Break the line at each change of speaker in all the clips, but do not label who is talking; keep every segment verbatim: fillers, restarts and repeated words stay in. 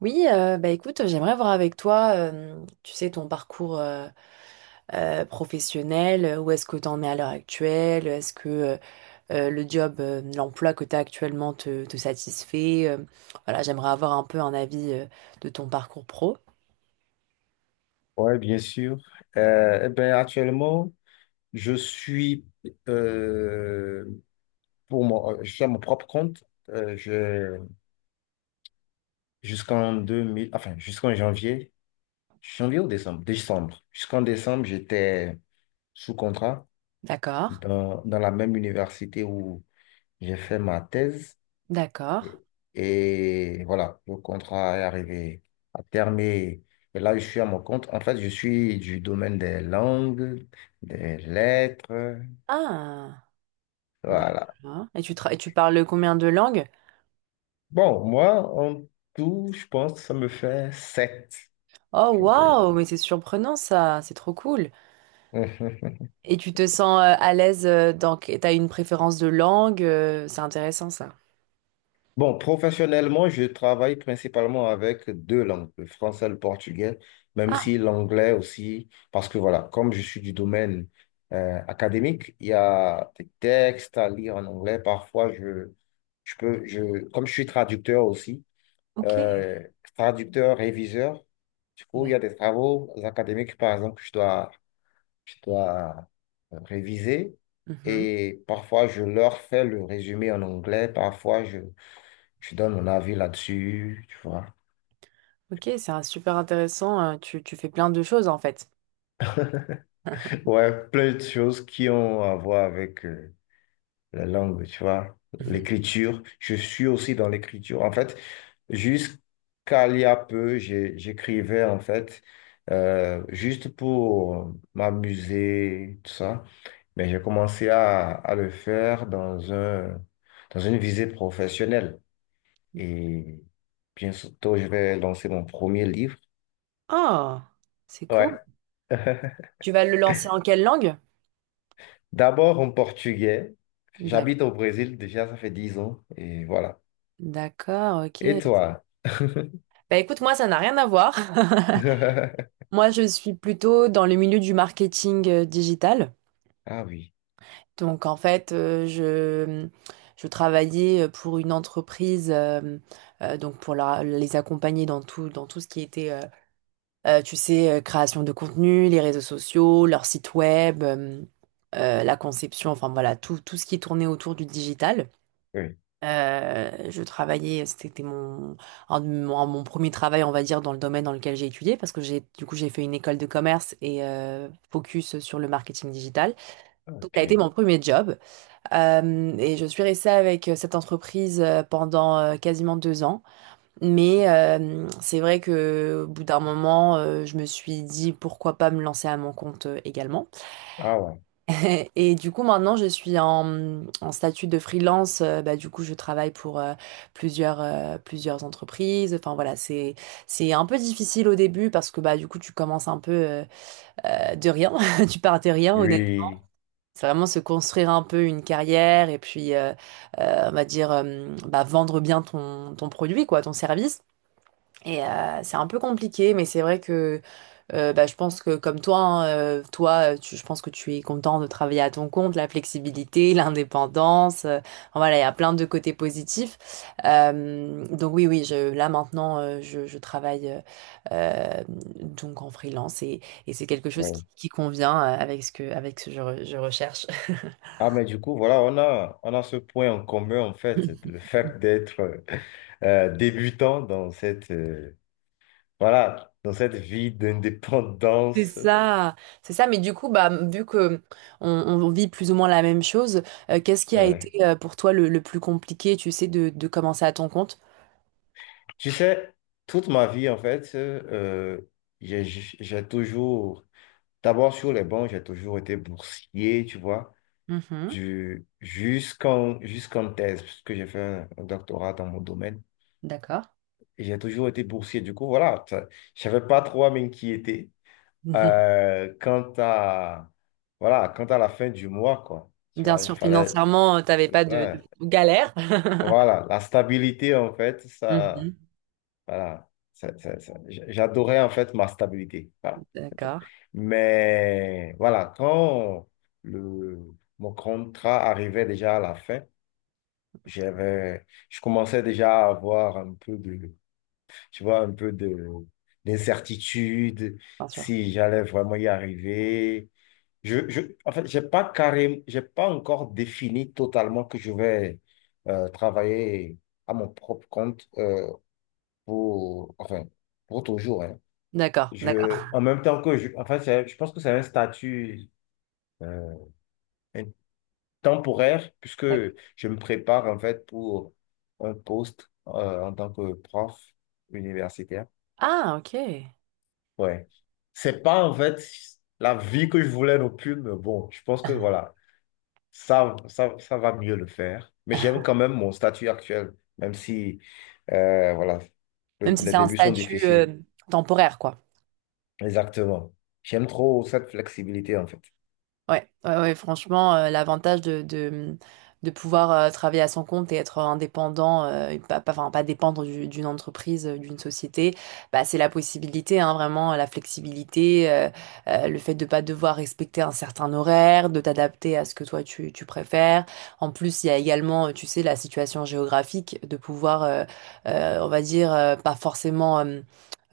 Oui, euh, bah écoute, j'aimerais voir avec toi, euh, tu sais, ton parcours euh, euh, professionnel, euh, où est-ce que tu en es à l'heure actuelle? Est-ce que euh, euh, le job, euh, l'emploi que tu as actuellement te, te satisfait? Euh, voilà, j'aimerais avoir un peu un avis euh, de ton parcours pro.
Ouais, bien sûr. Euh, eh ben, actuellement, je suis euh, pour mon, je suis à mon propre compte. Euh, je, jusqu'en deux mille, enfin, jusqu'en janvier, janvier ou décembre? Décembre. Jusqu'en décembre, j'étais sous contrat
D'accord,
dans, dans la même université où j'ai fait ma thèse.
d'accord.
Et, et voilà, le contrat est arrivé à terme. Et et là, je suis à mon compte. En fait, je suis du domaine des langues, des lettres.
Ah,
Voilà.
d'accord. Et tu, tra- et tu parles combien de langues?
Bon, moi, en tout, je pense que ça me fait sept.
Oh
Si on peut.
waouh, mais c'est surprenant ça, c'est trop cool. Et tu te sens euh, à l'aise. Euh, dans... que- t'as une préférence de langue? Euh, c'est intéressant ça.
Bon, professionnellement, je travaille principalement avec deux langues, le français et le portugais, même
Ah,
si l'anglais aussi, parce que voilà, comme je suis du domaine euh, académique, il y a des textes à lire en anglais. Parfois, je, je peux, je, comme je suis traducteur aussi,
ok.
euh, traducteur, réviseur, du coup, il y a
D'ac-
des travaux académiques, par exemple, que je dois je dois euh, réviser.
Mhm.
Et parfois, je leur fais le résumé en anglais, parfois, je, je donne mon avis là-dessus, tu vois.
Ok, c'est un super intéressant. euh, Tu, tu fais plein de choses en fait.
Ouais, plein de choses qui ont à voir avec, euh, la langue, tu vois,
Mhm.
l'écriture. Je suis aussi dans l'écriture. En fait, jusqu'à il y a peu, j'ai- j'écrivais, en fait, euh, juste pour m'amuser, tout ça. Mais j'ai commencé à, à le faire dans un, dans une visée professionnelle. Et bientôt, je vais lancer mon premier livre.
Oh, c'est
Ouais.
cool. Tu vas le lancer en quelle langue?
D'abord en portugais.
D'ac-
J'habite au Brésil déjà, ça fait dix ans. Et voilà.
D'accord,
Et
ok.
toi?
Bah écoute, moi, ça n'a rien à voir. Moi, je suis plutôt dans le milieu du marketing euh, digital.
Ah oui,
Donc, en fait, euh, je, je travaillais euh, pour une entreprise, euh, euh, donc pour la- les accompagner dans tout, dans tout ce qui était euh, Euh, tu sais, euh, création de contenu, les réseaux sociaux, leur site web, euh, euh, la conception, enfin voilà, tout, tout ce qui tournait autour du digital.
oui,
Euh, je travaillais, c'était mon, un de mon, mon premier travail, on va dire, dans le domaine dans lequel j'ai étudié, parce que j'ai, du coup, j'ai fait une école de commerce et euh, focus sur le marketing digital. Donc, ça a été
ok.
mon premier job. Euh, et je suis restée avec euh, cette entreprise euh, pendant euh, quasiment deux ans. Mais euh, c'est vrai que au bout d'un moment, euh, je me suis dit pourquoi pas me lancer à mon compte euh, également.
Ah ouais,
Et du coup, maintenant, je suis en, en statut de freelance. Euh, bah, du coup, je travaille pour euh, plusieurs, euh, plusieurs entreprises. Enfin voilà, c'est, c'est un peu difficile au début parce que bah, du coup, tu commences un peu euh, euh, de rien. Tu pars de rien, honnêtement.
oui,
C'est vraiment se construire un peu une carrière et puis, euh, euh, on va dire, euh, bah, vendre bien ton, ton produit, quoi, ton service. Et euh, c'est un peu compliqué, mais c'est vrai que euh, bah, je pense que comme toi, hein, euh, toi, euh, tu- je pense que tu es content de travailler à ton compte, la flexibilité, l'indépendance. euh, enfin, voilà, il y a plein de côtés positifs. Euh, donc oui, oui, je, là maintenant, euh, je, je travaille euh, euh, donc en freelance et, et c'est quelque chose qui,
oui.
qui convient euh, avec ce que, avec ce que je re- je recherche.
Ah mais du coup, voilà, on a, on a ce point en commun en fait, c'est le fait d'être euh, euh, débutant dans cette, euh, voilà, dans cette vie
C'est
d'indépendance.
ça, c'est ça. Mais du coup, bah, vu que on, on vit plus ou moins la même chose, euh, qu'est-ce qui
Ouais,
a été
ouais.
euh, pour toi le, le plus compliqué, tu sais, de, de commencer à ton compte?
Tu sais, toute ma vie en fait, euh, j'ai j'ai toujours, d'abord sur les bancs, j'ai toujours été boursier, tu vois,
Mhm,
du, jusqu'en, jusqu'en thèse, puisque j'ai fait un un doctorat dans mon domaine.
d'accord.
Et j'ai toujours été boursier. Du coup, voilà, ça- je savais pas trop à m'inquiéter euh, quant à, voilà, quant à la fin du mois, quoi.
Mhm.
Tu
Bien
vois, il
sûr,
fallait...
financièrement, tu t'avais pas de,
Ouais.
de galère.
Voilà, la stabilité, en fait, ça...
Mhm,
Voilà, ça- ça- ça- j- j'adorais, en fait, ma stabilité. Voilà, c'est tout.
d'accord,
Mais, voilà, quand le, mon contrat arrivait déjà à la fin, j'avais, je commençais déjà à avoir un peu de... tu vois, un peu de d'incertitude,
bien sûr.
si j'allais vraiment y arriver. Je, je, en fait, j'ai pas carré, j'ai pas encore défini totalement que je vais euh, travailler à mon propre compte euh, pour, enfin, pour toujours, hein.
D'accord, d'accord,
Je, en même temps que je, enfin, c'est- je pense que c'est un statut euh, un- temporaire puisque
d'accord.
je me prépare en fait pour un poste euh, en tant que prof universitaire.
Ah, ok.
Ouais. C'est pas en fait la vie que je voulais non plus, mais bon, je pense que voilà, ça, ça, ça va mieux le faire. Mais j'aime quand même mon statut actuel, même si euh, voilà,
Même
le-
si
les
c'est un
débuts sont
statut euh,
difficiles.
temporaire, quoi.
Exactement. J'aime trop cette flexibilité en fait.
Ouais, ouais, ouais, franchement, euh, l'avantage de, de, de pouvoir euh, travailler à son compte et être indépendant, euh, et pas, pas, enfin, pas dépendre du- d'une entreprise, euh, d'une société, bah, c'est la possibilité, hein, vraiment, la flexibilité, euh, euh, le fait de pas devoir respecter un certain horaire, de t'adapter à ce que toi tu, tu préfères. En plus, il y a également, euh, tu sais, la situation géographique, de pouvoir, euh, euh, on va dire, euh, pas forcément, euh,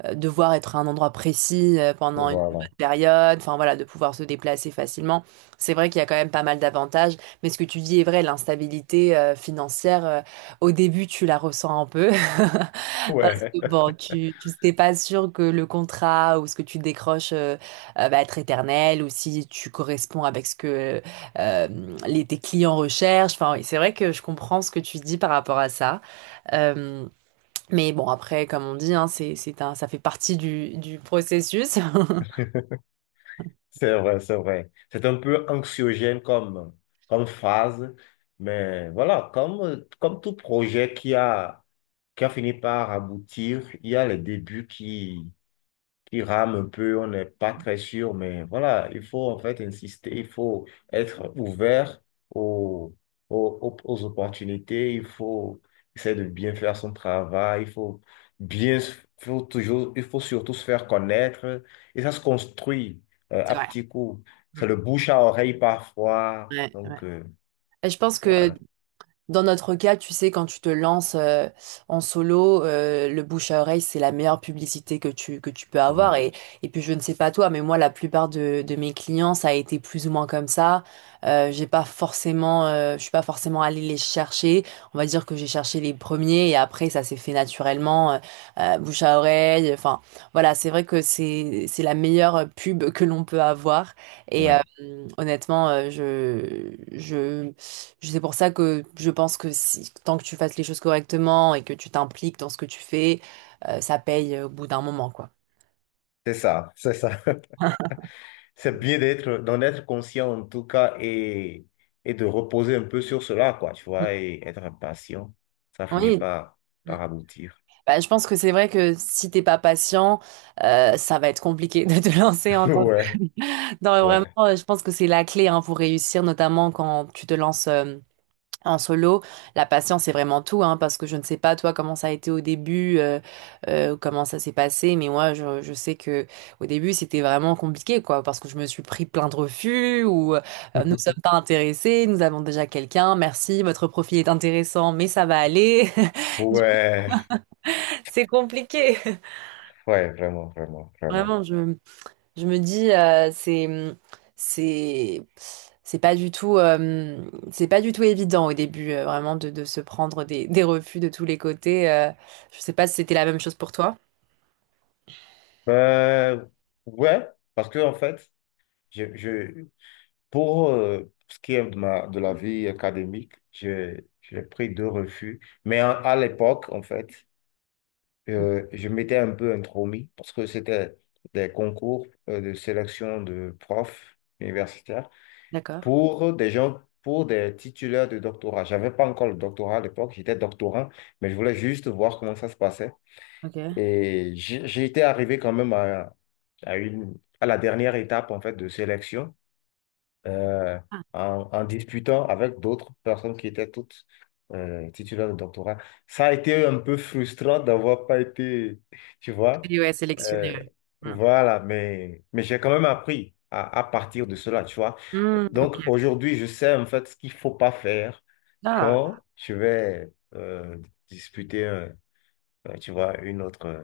euh, devoir être à un endroit précis euh, pendant une bonne
Voilà.
période, enfin voilà, de pouvoir se déplacer facilement. C'est vrai qu'il y a quand même pas mal d'avantages, mais ce que tu dis est vrai, l'instabilité euh, financière, euh, au début, tu la ressens un peu. Parce
Ouais.
que bon, tu, tu n'es pas sûr que le contrat ou ce que tu décroches euh, euh, va être éternel ou si tu corresponds avec ce que euh, les, tes clients recherchent. Enfin, oui, c'est vrai que je comprends ce que tu dis par rapport à ça. Euh, mais bon, après, comme on dit, hein, c'est, c'est un, ça fait partie du, du processus.
C'est vrai, c'est vrai. C'est un peu anxiogène comme, comme phase, mais voilà, comme, comme tout projet qui a, qui a fini par aboutir, il y a les débuts qui, qui rame un peu, on n'est pas très sûr, mais voilà, il faut en fait insister, il faut être ouvert aux, aux, aux- aux opportunités, il faut essayer de bien faire son travail, il faut bien, s- faut toujours, il faut surtout se faire connaître, et ça se construit euh,
C'est
à
vrai.
petits coups.
Mm.
C'est le bouche à oreille parfois,
Ouais, ouais.
donc euh,
Et je pense que
voilà,
dans notre cas, tu sais, quand tu te lances euh, en solo, euh, le bouche à oreille, c'est la meilleure publicité que tu, que tu peux
oui,
avoir. Et, et puis, je ne sais pas toi, mais moi, la plupart de, de mes clients, ça a été plus ou moins comme ça. Euh, j'ai pas forcément, euh, je suis pas forcément allée les chercher. On va dire que j'ai cherché les premiers et après, ça s'est fait naturellement, euh, euh, bouche à oreille. Enfin, voilà, c'est vrai que c'est, c'est la meilleure pub que l'on peut avoir. Et euh,
oui,
honnêtement, euh, je, je c'est pour ça que je pense que si, tant que tu fasses les choses correctement et que tu t'impliques dans ce que tu fais, euh, ça paye euh, au bout d'un moment, quoi.
c'est ça, c'est ça. C'est bien d'être, d'en être conscient en tout cas et, et de reposer un peu sur cela, quoi, tu
Mm.
vois, et être impatient. Ça finit
Oui.
par,
Mm.
par aboutir.
Bah, je pense que c'est vrai que si t'es pas patient, euh, ça va être compliqué de te lancer en tant que...
Ouais,
Non, mais vraiment,
ouais.
euh, je pense que c'est la clé hein, pour réussir, notamment quand tu te lances. euh, En solo, la patience, c'est vraiment tout, hein, parce que je ne sais pas, toi, comment ça a été au début, euh, euh, comment ça s'est passé, mais moi, je, je sais que au début, c'était vraiment compliqué, quoi, parce que je me suis pris plein de refus, ou euh, euh, nous sommes pas intéressés, nous avons déjà quelqu'un, merci, votre profil est intéressant, mais ça va aller. Du coup,
Ouais,
C'est compliqué.
ouais, vraiment, vraiment, vraiment.
Vraiment, je, je me dis, euh, c'est, c'est, C'est pas du tout, euh, c'est pas du tout évident au début, euh, vraiment, de, de se prendre des, des refus de tous les côtés. euh. je sais pas si c'était la même chose pour toi.
Euh, ouais, parce que en fait, je, je, pour euh, ce qui est de ma, de la vie académique, je, j'ai pris deux refus. Mais à, à l'époque, en fait, Euh, je m'étais un peu intromis parce que c'était des concours euh, de sélection de profs universitaires
D'accord,
pour des gens, pour des titulaires de doctorat. J'avais pas encore le doctorat à l'époque, j'étais doctorant, mais je voulais juste voir comment ça se passait.
ok.
Et j'ai j'ai été arrivé quand même à, à une, à la dernière étape en fait de sélection euh,
Ah,
en, en disputant avec d'autres personnes qui étaient toutes euh, titulaires de doctorat. Ça a été un peu frustrant d'avoir pas été, tu vois.
oui, ouais, sélectionné.
Euh,
ouais.
voilà, mais, mais j'ai quand même appris à, à partir de cela, tu vois.
Mm.
Donc
Mm.
aujourd'hui, je sais en fait ce qu'il faut pas faire
Ah,
quand je vais euh, disputer, un- un, tu vois, une autre, euh,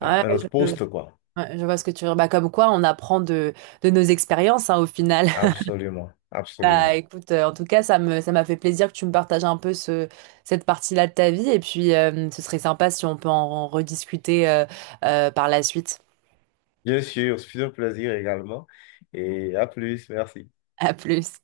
ouais,
un autre
je,
poste, quoi.
ouais, je vois ce que tu veux dire. Bah, comme quoi, on apprend de, de nos expériences, hein, au final.
Absolument,
Bah,
absolument.
écoute, euh, en tout cas, ça me, ça m'a fait plaisir que tu me partages un peu ce, cette partie-là de ta vie. Et puis, euh, ce serait sympa si on peut en, en rediscuter euh, euh, par la suite.
Bien sûr, c'est un plaisir également. Et à plus, merci.
À plus.